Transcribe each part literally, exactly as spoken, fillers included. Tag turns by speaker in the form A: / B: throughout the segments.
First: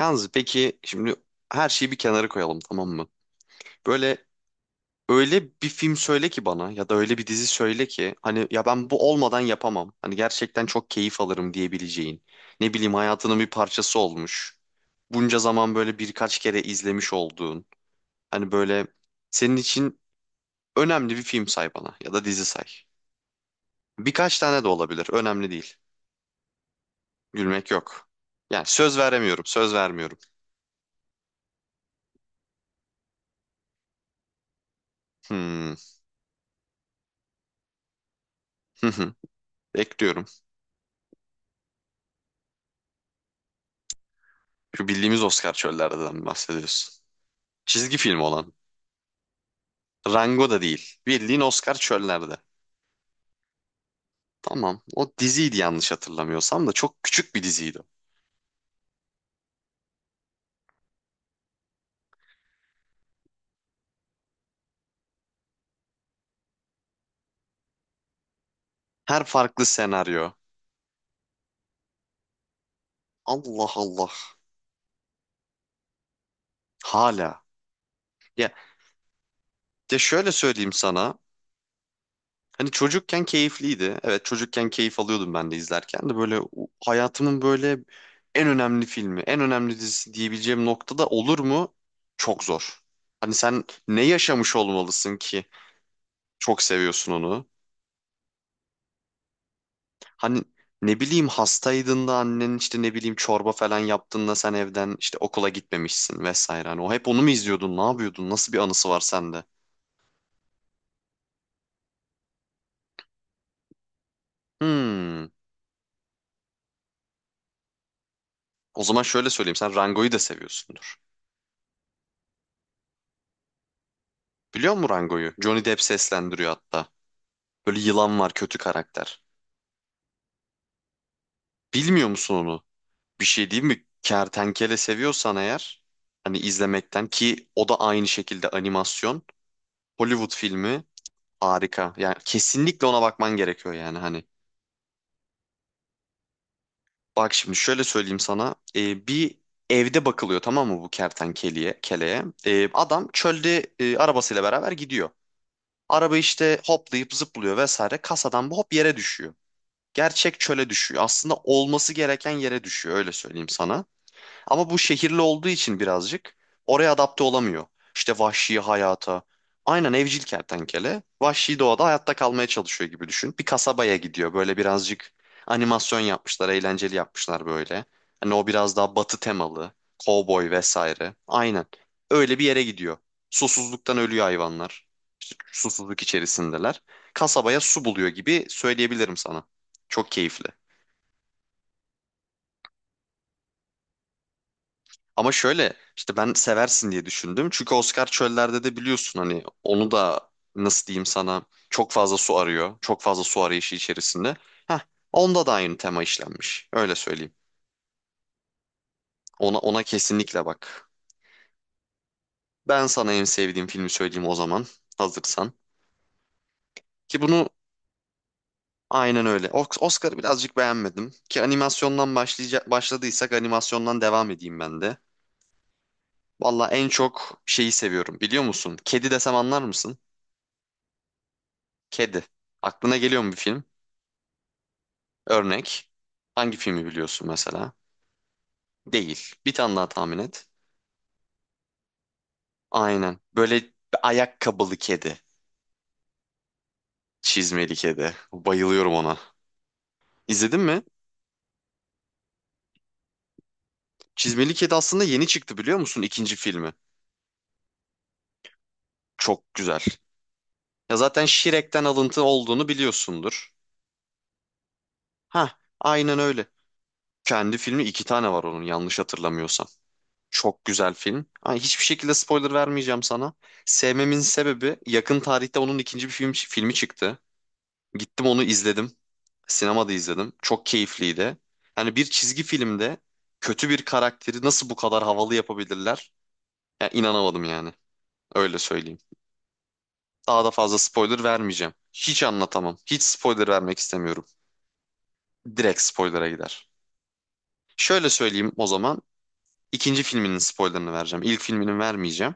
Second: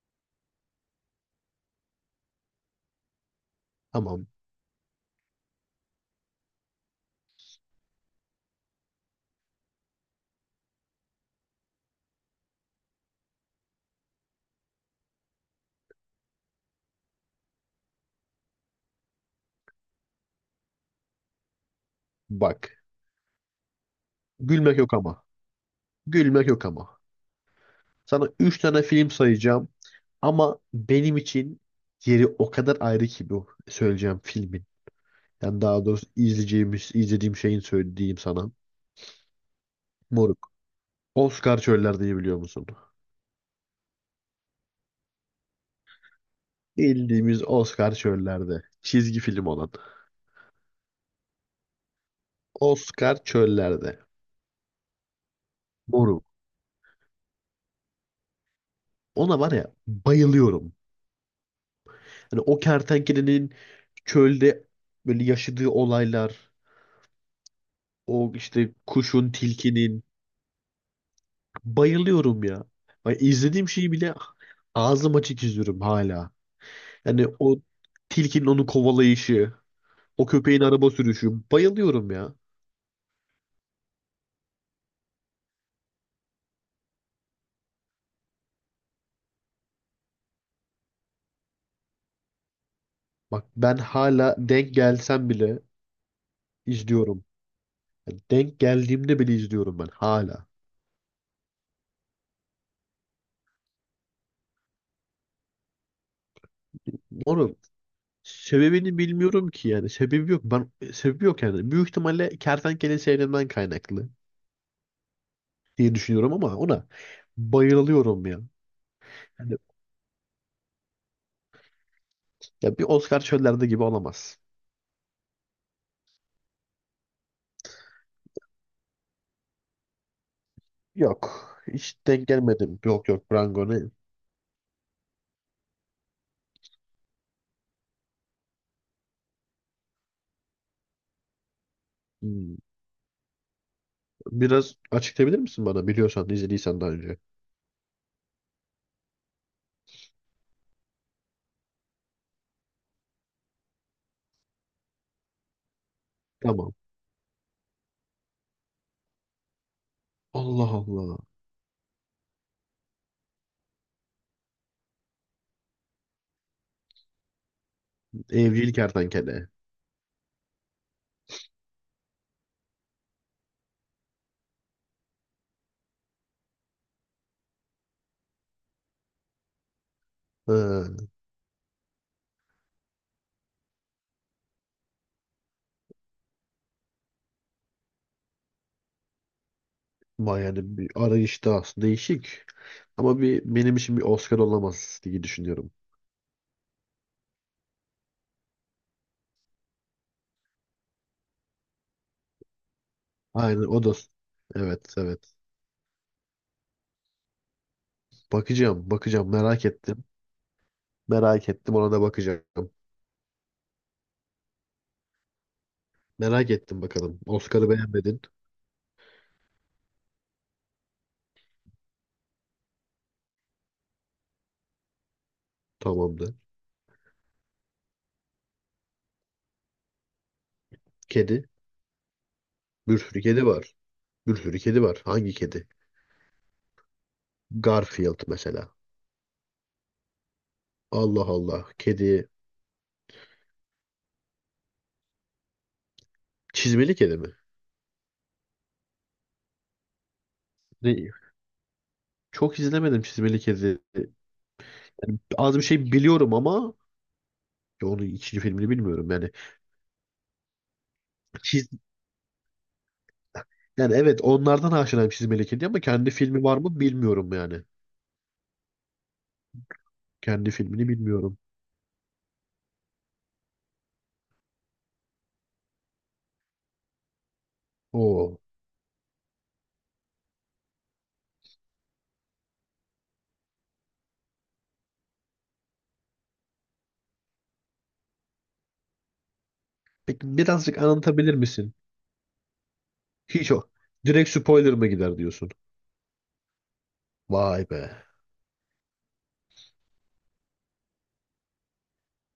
A: Yalnız peki şimdi her şeyi bir kenara koyalım, tamam mı? Böyle
B: Tamam,
A: öyle bir film söyle ki bana, ya da öyle bir dizi söyle ki hani ya ben bu olmadan yapamam. Hani gerçekten çok keyif alırım diyebileceğin. Ne bileyim, hayatının bir parçası olmuş. Bunca zaman böyle birkaç kere izlemiş olduğun. Hani böyle senin için önemli bir film say bana, ya da dizi say.
B: bak.
A: Birkaç tane de
B: Gülmek yok
A: olabilir,
B: ama.
A: önemli değil.
B: Gülmek yok ama.
A: Gülmek yok.
B: Sana üç
A: Yani
B: tane
A: söz
B: film
A: veremiyorum.
B: sayacağım.
A: Söz vermiyorum.
B: Ama benim için yeri o kadar ayrı ki bu söyleyeceğim filmin. Yani
A: Hmm.
B: daha doğrusu izleyeceğimiz, izlediğim şeyin söylediğim sana.
A: Bekliyorum.
B: Moruk. Oscar çöllerde biliyor musun?
A: Şu bildiğimiz Oscar çöllerden bahsediyorsun.
B: Bildiğimiz Oscar
A: Çizgi film olan.
B: çöllerde. Çizgi film olan.
A: Rango da değil. Bildiğin Oscar çöllerde.
B: Oscar çöllerde.
A: Tamam. O diziydi yanlış
B: Moruk.
A: hatırlamıyorsam, da çok küçük bir diziydi.
B: Ona var ya bayılıyorum. Hani o kertenkelenin çölde böyle yaşadığı olaylar. O işte
A: Her
B: kuşun,
A: farklı
B: tilkinin.
A: senaryo.
B: Bayılıyorum ya. Ay, izlediğim
A: Allah
B: şeyi
A: Allah.
B: bile ağzım açık izliyorum hala. Yani
A: Hala.
B: o tilkinin
A: Ya,
B: onu kovalayışı,
A: ya
B: o
A: şöyle
B: köpeğin
A: söyleyeyim
B: araba
A: sana.
B: sürüşü. Bayılıyorum ya.
A: Hani çocukken keyifliydi. Evet, çocukken keyif alıyordum ben de, izlerken de böyle u- hayatımın böyle en önemli filmi, en önemli dizisi diyebileceğim noktada olur mu? Çok zor. Hani
B: Bak,
A: sen
B: ben
A: ne
B: hala
A: yaşamış
B: denk
A: olmalısın
B: gelsem
A: ki
B: bile
A: çok seviyorsun
B: izliyorum.
A: onu?
B: Yani denk geldiğimde bile izliyorum ben
A: Hani
B: hala.
A: ne bileyim, hastaydın da annen işte ne bileyim çorba falan yaptın da sen evden işte okula gitmemişsin vesaire. Hani o hep onu mu
B: Oğlum,
A: izliyordun? Ne yapıyordun? Nasıl bir anısı
B: sebebini
A: var sende?
B: bilmiyorum ki yani. Sebebi yok. Ben sebebi yok yani. Büyük ihtimalle kertenkele seyrinden kaynaklı
A: Hmm.
B: diye düşünüyorum ama ona bayılıyorum ya.
A: O zaman şöyle söyleyeyim.
B: Yani
A: Sen Rango'yu da seviyorsundur.
B: ya bir Oscar çöllerde gibi olamaz.
A: Biliyor musun Rango'yu? Johnny Depp seslendiriyor hatta. Böyle yılan var, kötü karakter.
B: Yok. Hiç
A: Bilmiyor
B: denk
A: musun onu?
B: gelmedim. Yok
A: Bir
B: yok
A: şey değil mi?
B: Brangoni.
A: Kertenkele seviyorsan eğer, hani izlemekten, ki o da aynı şekilde animasyon. Hollywood filmi, harika. Yani
B: Hmm.
A: kesinlikle ona bakman gerekiyor yani hani.
B: Biraz açıklayabilir misin bana? Biliyorsan, izlediysen daha önce.
A: Bak, şimdi şöyle söyleyeyim sana. Ee, bir evde bakılıyor, tamam mı, bu kertenkeleye? Keleye. Ee, adam çölde e, arabasıyla beraber gidiyor. Araba işte
B: Tamam.
A: hoplayıp zıplıyor vesaire. Kasadan bu hop yere düşüyor. Gerçek çöle
B: Allah
A: düşüyor.
B: Allah.
A: Aslında olması gereken yere düşüyor, öyle söyleyeyim sana. Ama bu şehirli olduğu için birazcık oraya adapte olamıyor. İşte vahşi
B: Evcil
A: hayata.
B: kertenkele.
A: Aynen, evcil kertenkele vahşi doğada hayatta kalmaya çalışıyor gibi düşün. Bir kasabaya gidiyor böyle, birazcık animasyon yapmışlar, eğlenceli yapmışlar böyle. Hani o biraz daha batı temalı, kovboy
B: Ha.
A: vesaire. Aynen. Öyle bir yere gidiyor. Susuzluktan ölüyor hayvanlar. İşte susuzluk içerisindeler. Kasabaya su buluyor gibi söyleyebilirim sana. Çok
B: Vay,
A: keyifli.
B: yani bir arayışta aslında değişik. Ama bir benim için bir Oscar olamaz diye
A: Ama
B: düşünüyorum.
A: şöyle, işte ben seversin diye düşündüm. Çünkü Oscar çöllerde de biliyorsun, hani onu da nasıl diyeyim sana, çok fazla su arıyor. Çok fazla su
B: Aynen
A: arayışı
B: o da.
A: içerisinde. Heh,
B: Evet, evet.
A: onda da aynı tema işlenmiş. Öyle söyleyeyim.
B: Bakacağım, bakacağım,
A: Ona,
B: merak
A: ona
B: ettim.
A: kesinlikle bak.
B: Merak ettim, ona da bakacağım.
A: Ben sana en sevdiğim filmi söyleyeyim o zaman, hazırsan.
B: Merak ettim
A: Ki
B: bakalım.
A: bunu,
B: Oscar'ı beğenmedin.
A: aynen öyle. Os- Oscar'ı birazcık beğenmedim. Ki animasyondan başlayacak, başladıysak animasyondan devam edeyim ben de.
B: Tamamdır.
A: Valla en çok şeyi seviyorum, biliyor musun? Kedi desem anlar mısın?
B: Kedi.
A: Kedi. Aklına
B: Bir sürü
A: geliyor mu bir
B: kedi
A: film?
B: var. Bir sürü kedi var. Hangi kedi?
A: Örnek. Hangi filmi biliyorsun mesela?
B: Garfield mesela.
A: Değil. Bir tane daha tahmin et.
B: Allah Allah. Kedi.
A: Aynen. Böyle bir ayakkabılı kedi.
B: Çizmeli kedi mi?
A: Çizmeli kedi. Bayılıyorum ona. İzledin mi?
B: Ne- Çok izlemedim çizmeli kedi.
A: Çizmeli kedi aslında
B: Yani
A: yeni
B: az
A: çıktı,
B: bir
A: biliyor
B: şey
A: musun?
B: biliyorum
A: İkinci filmi.
B: ama ya onun ikinci filmini bilmiyorum yani.
A: Çok güzel. Ya zaten
B: Çiz...
A: Shrek'ten alıntı olduğunu biliyorsundur.
B: Yani evet, onlardan aşinayım çizmeli
A: Ha,
B: kedi ama kendi
A: aynen
B: filmi
A: öyle.
B: var mı bilmiyorum
A: Kendi
B: yani.
A: filmi iki tane var onun, yanlış hatırlamıyorsam.
B: Kendi
A: Çok
B: filmini
A: güzel film.
B: bilmiyorum.
A: Ama hiçbir şekilde spoiler vermeyeceğim sana. Sevmemin sebebi, yakın tarihte onun ikinci bir film, filmi çıktı. Gittim
B: Oo.
A: onu izledim. Sinemada izledim. Çok keyifliydi. Hani bir çizgi filmde kötü bir karakteri nasıl bu kadar havalı yapabilirler? Ya inanamadım yani. Öyle söyleyeyim.
B: Peki,
A: Daha da fazla
B: birazcık
A: spoiler
B: anlatabilir
A: vermeyeceğim.
B: misin?
A: Hiç anlatamam. Hiç spoiler
B: Hiç o.
A: vermek istemiyorum.
B: Direkt spoiler mı gider diyorsun?
A: Direkt spoilera gider.
B: Vay be.
A: Şöyle söyleyeyim o zaman. İkinci filminin spoilerını vereceğim. İlk filminin vermeyeceğim.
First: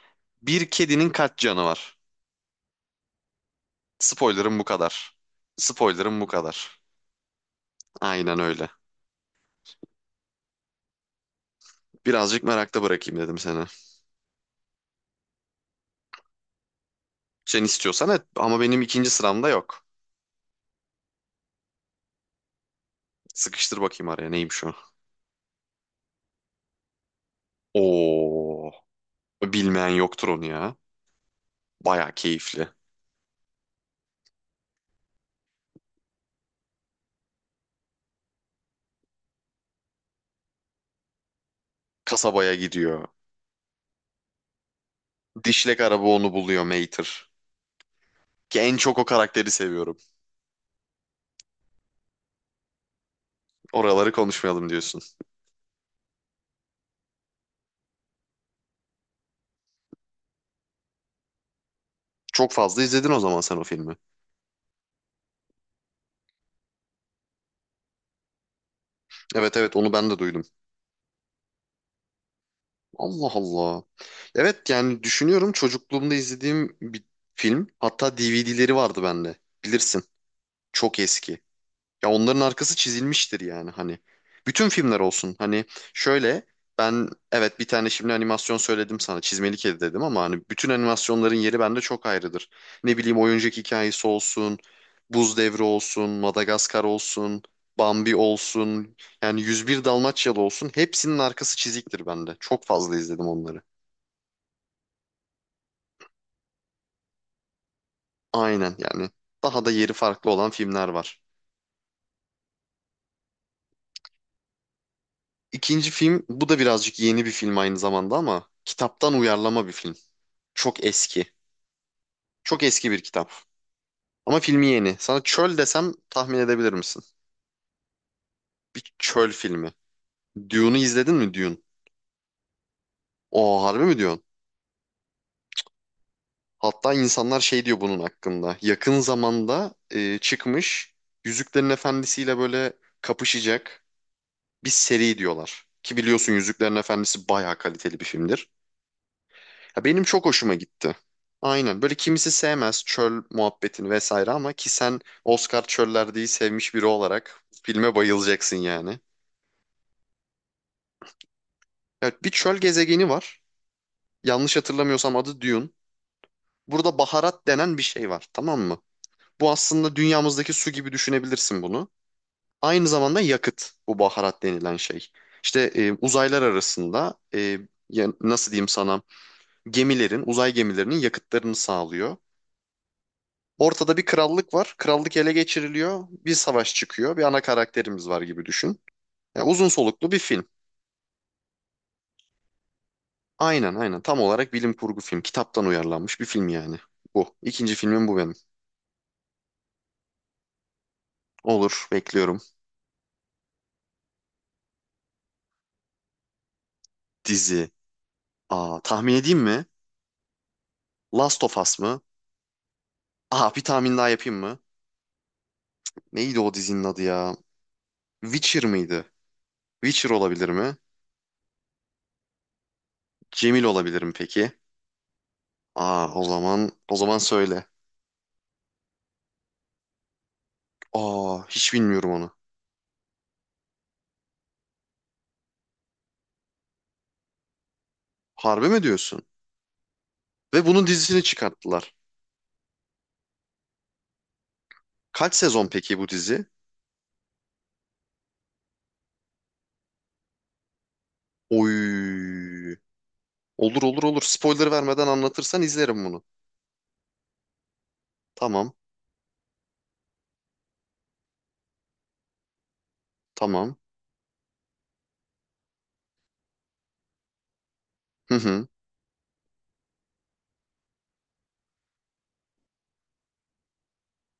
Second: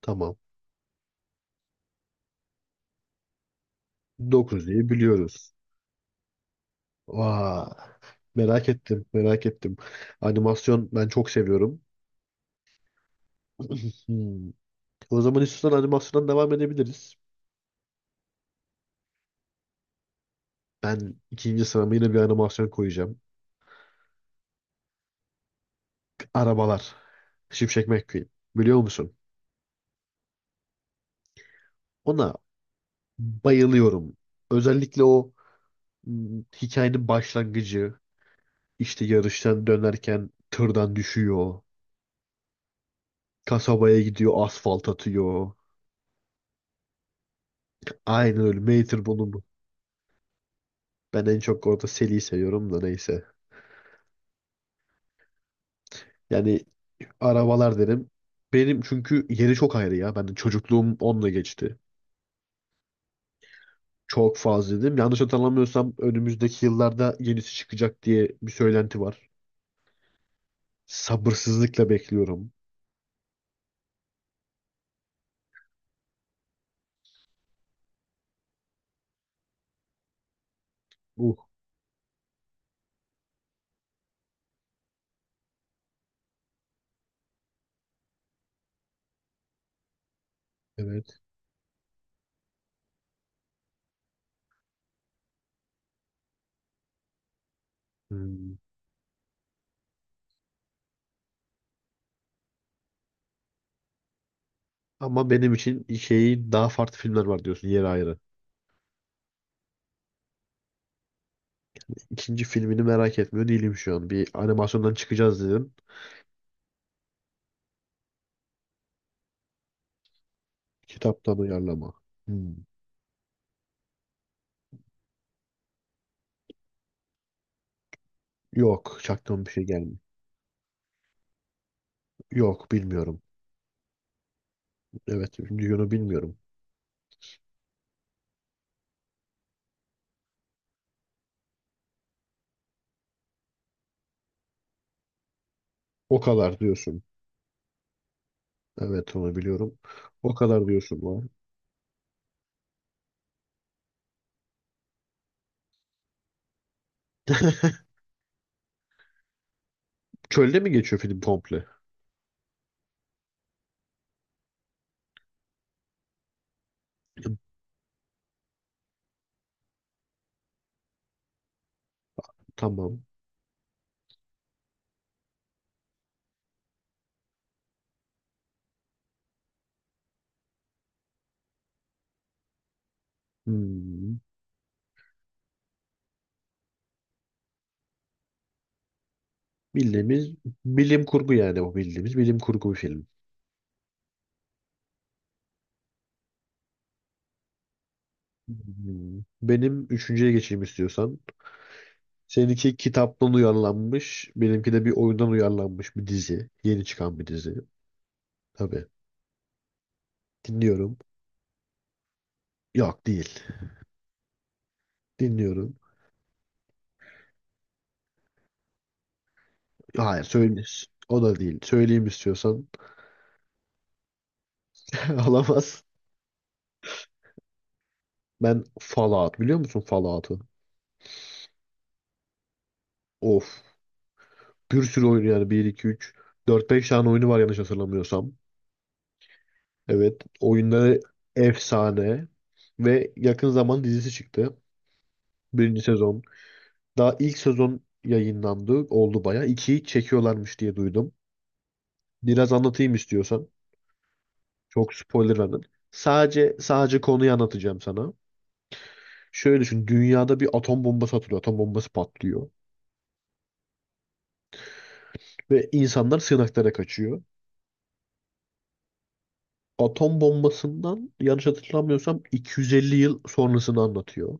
B: Tamam.
A: Bir kedinin kaç canı var? Spoiler'ım bu
B: dokuzu
A: kadar.
B: biliyoruz.
A: Spoiler'ım bu kadar.
B: Vay,
A: Aynen öyle.
B: merak ettim, merak ettim. Animasyon ben çok seviyorum.
A: Birazcık merakta bırakayım dedim seni.
B: Hmm. O zaman istiyorsan animasyondan devam edebiliriz.
A: Sen istiyorsan et ama benim ikinci sıramda yok.
B: Ben ikinci sırama yine bir animasyon koyacağım.
A: Sıkıştır bakayım araya neymiş o.
B: Arabalar. Şimşek McQueen.
A: Oo,
B: Biliyor musun?
A: bilmeyen yoktur onu ya. Baya
B: Ona
A: keyifli.
B: bayılıyorum. Özellikle o hmm, hikayenin başlangıcı. İşte yarıştan dönerken tırdan düşüyor.
A: Kasabaya gidiyor.
B: Kasabaya gidiyor, asfalt atıyor.
A: Dişlek araba onu buluyor, Mater.
B: Aynen
A: Ki
B: öyle.
A: en çok o
B: Mater bunu.
A: karakteri seviyorum.
B: Ben en çok orada Sally'i seviyorum da neyse.
A: Oraları konuşmayalım diyorsun.
B: Yani arabalar derim. Benim çünkü yeri çok ayrı ya. Ben çocukluğum onunla geçti.
A: Çok fazla izledin o zaman sen o filmi.
B: Çok fazla dedim. Yanlış hatırlamıyorsam önümüzdeki yıllarda yenisi çıkacak diye bir söylenti var.
A: Evet, evet onu ben de duydum.
B: Sabırsızlıkla bekliyorum.
A: Allah Allah. Evet, yani düşünüyorum çocukluğumda izlediğim bir film. Hatta D V D'leri vardı bende. Bilirsin. Çok
B: Uh,
A: eski. Ya onların arkası çizilmiştir yani hani. Bütün filmler olsun. Hani şöyle, ben evet bir tane şimdi animasyon söyledim sana. Çizmeli Kedi dedim, ama hani bütün
B: evet.
A: animasyonların yeri bende çok ayrıdır. Ne bileyim, oyuncak hikayesi olsun. Buz Devri olsun. Madagaskar olsun. Bambi
B: Hmm.
A: olsun. Yani yüz bir Dalmaçyalı olsun. Hepsinin arkası çiziktir bende. Çok fazla izledim onları.
B: Ama benim için şeyi daha farklı filmler var diyorsun, yeri ayrı.
A: Aynen yani, daha da yeri farklı olan filmler var.
B: İkinci filmini merak etmiyor değilim şu an. Bir animasyondan çıkacağız dedim.
A: İkinci film, bu da birazcık yeni bir film aynı zamanda ama kitaptan uyarlama bir film. Çok eski.
B: Kitaptan uyarlama. Hmm.
A: Çok eski bir kitap. Ama filmi yeni. Sana çöl desem tahmin edebilir misin? Bir
B: Yok,
A: çöl
B: çaktığım bir şey
A: filmi.
B: gelmiyor.
A: Dune'u izledin mi, Dune?
B: Yok, bilmiyorum.
A: O harbi mi diyorsun?
B: Evet, Dune'u bilmiyorum.
A: Hatta insanlar şey diyor bunun hakkında. Yakın zamanda e, çıkmış Yüzüklerin Efendisi'yle böyle kapışacak bir seri diyorlar. Ki
B: O
A: biliyorsun,
B: kadar
A: Yüzüklerin
B: diyorsun.
A: Efendisi bayağı kaliteli bir filmdir.
B: Evet, onu biliyorum.
A: Ya benim çok
B: O
A: hoşuma
B: kadar
A: gitti.
B: diyorsun lan.
A: Aynen. Böyle, kimisi sevmez çöl muhabbetini vesaire, ama ki sen Oscar çöllerdeyi sevmiş biri olarak filme bayılacaksın yani.
B: Çölde mi geçiyor film komple?
A: Evet, bir çöl gezegeni var. Yanlış hatırlamıyorsam adı Dune. Burada baharat denen bir şey var, tamam mı? Bu aslında dünyamızdaki su gibi düşünebilirsin bunu. Aynı
B: Tamam.
A: zamanda yakıt bu baharat denilen şey. İşte e, uzaylar arasında e, ya- nasıl diyeyim sana, gemilerin, uzay gemilerinin yakıtlarını sağlıyor. Ortada bir
B: Hmm.
A: krallık var. Krallık ele geçiriliyor. Bir savaş çıkıyor. Bir ana karakterimiz var gibi düşün. Ya uzun soluklu bir
B: Bildiğimiz
A: film.
B: bilim kurgu, yani o bildiğimiz bilim kurgu bir film.
A: Aynen aynen. Tam olarak bilim kurgu film. Kitaptan uyarlanmış bir film yani. Bu. İkinci filmim bu benim.
B: Hmm. Benim üçüncüye geçeyim istiyorsan.
A: Olur. Bekliyorum.
B: Seninki kitaptan uyarlanmış. Benimki de bir oyundan uyarlanmış bir dizi. Yeni çıkan bir dizi.
A: Dizi. Aa,
B: Tabii.
A: tahmin edeyim mi?
B: Dinliyorum.
A: Last of Us mı?
B: Yok, değil.
A: Aa, bir tahmin daha yapayım mı?
B: Dinliyorum.
A: Neydi o dizinin adı ya? Witcher mıydı? Witcher
B: Hayır,
A: olabilir
B: söyle.
A: mi?
B: O da değil. Söyleyeyim istiyorsan.
A: Cemil olabilir mi peki?
B: Alamaz.
A: Aa, o zaman o zaman söyle.
B: Ben Fallout, biliyor musun Fallout'u?
A: Aa, hiç bilmiyorum onu.
B: Of. Bir sürü oyun, yani bir iki üç dört beş tane oyunu var yanlış hatırlamıyorsam.
A: Harbi mi diyorsun?
B: Evet.
A: Ve bunun
B: Oyunları
A: dizisini çıkarttılar.
B: efsane. Ve yakın zaman dizisi çıktı.
A: Kaç sezon
B: Birinci
A: peki bu
B: sezon.
A: dizi?
B: Daha ilk sezon yayınlandı. Oldu baya. İkiyi çekiyorlarmış diye duydum. Biraz
A: Oy.
B: anlatayım istiyorsan.
A: Olur olur olur. Spoiler
B: Çok
A: vermeden
B: spoiler verdim.
A: anlatırsan izlerim bunu.
B: Sadece sadece konuyu anlatacağım sana.
A: Tamam.
B: Şöyle düşün. Dünyada bir atom bombası atılıyor. Atom bombası patlıyor.
A: Tamam.
B: Ve insanlar sığınaklara kaçıyor.
A: Hı hı.
B: Atom bombasından yanlış hatırlamıyorsam iki yüz elli yıl sonrasını anlatıyor.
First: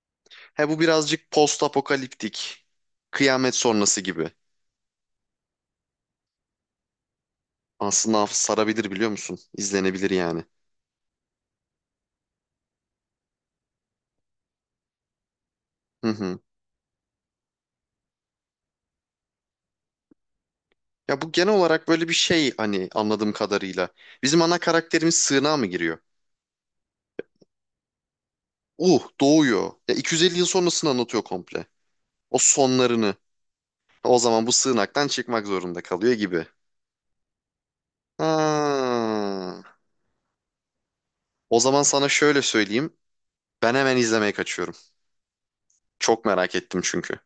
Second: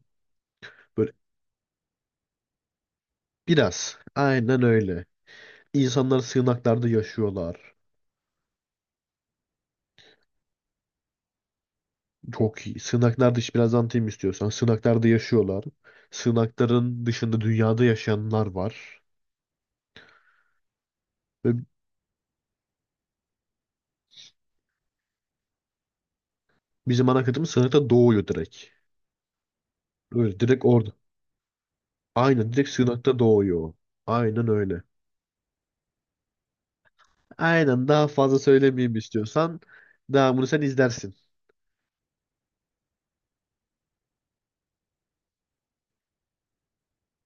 A: He, bu
B: Böyle
A: birazcık post apokaliptik. Kıyamet
B: biraz.
A: sonrası gibi.
B: Aynen öyle. İnsanlar sığınaklarda yaşıyorlar.
A: Aslında sarabilir, biliyor musun? İzlenebilir yani.
B: Çok iyi. Sığınaklar dışı biraz anlatayım istiyorsan. Sığınaklarda yaşıyorlar.
A: Hı hı.
B: Sığınakların dışında dünyada yaşayanlar var.
A: Ya bu
B: Ve
A: genel olarak böyle bir şey hani, anladığım kadarıyla. Bizim ana karakterimiz sığınağa mı giriyor?
B: bizim ana kıtamız sığınakta doğuyor direkt.
A: Uh doğuyor. Ya iki yüz elli
B: Öyle
A: yıl
B: direkt
A: sonrasını
B: orada.
A: anlatıyor komple. O
B: Aynen, direkt
A: sonlarını.
B: sığınakta doğuyor.
A: O zaman
B: Aynen
A: bu
B: öyle.
A: sığınaktan çıkmak zorunda kalıyor gibi.
B: Aynen, daha fazla söylemeyeyim istiyorsan.
A: Ha.
B: Devamını sen izlersin.
A: O zaman sana şöyle söyleyeyim. Ben hemen izlemeye kaçıyorum. Çok merak ettim çünkü.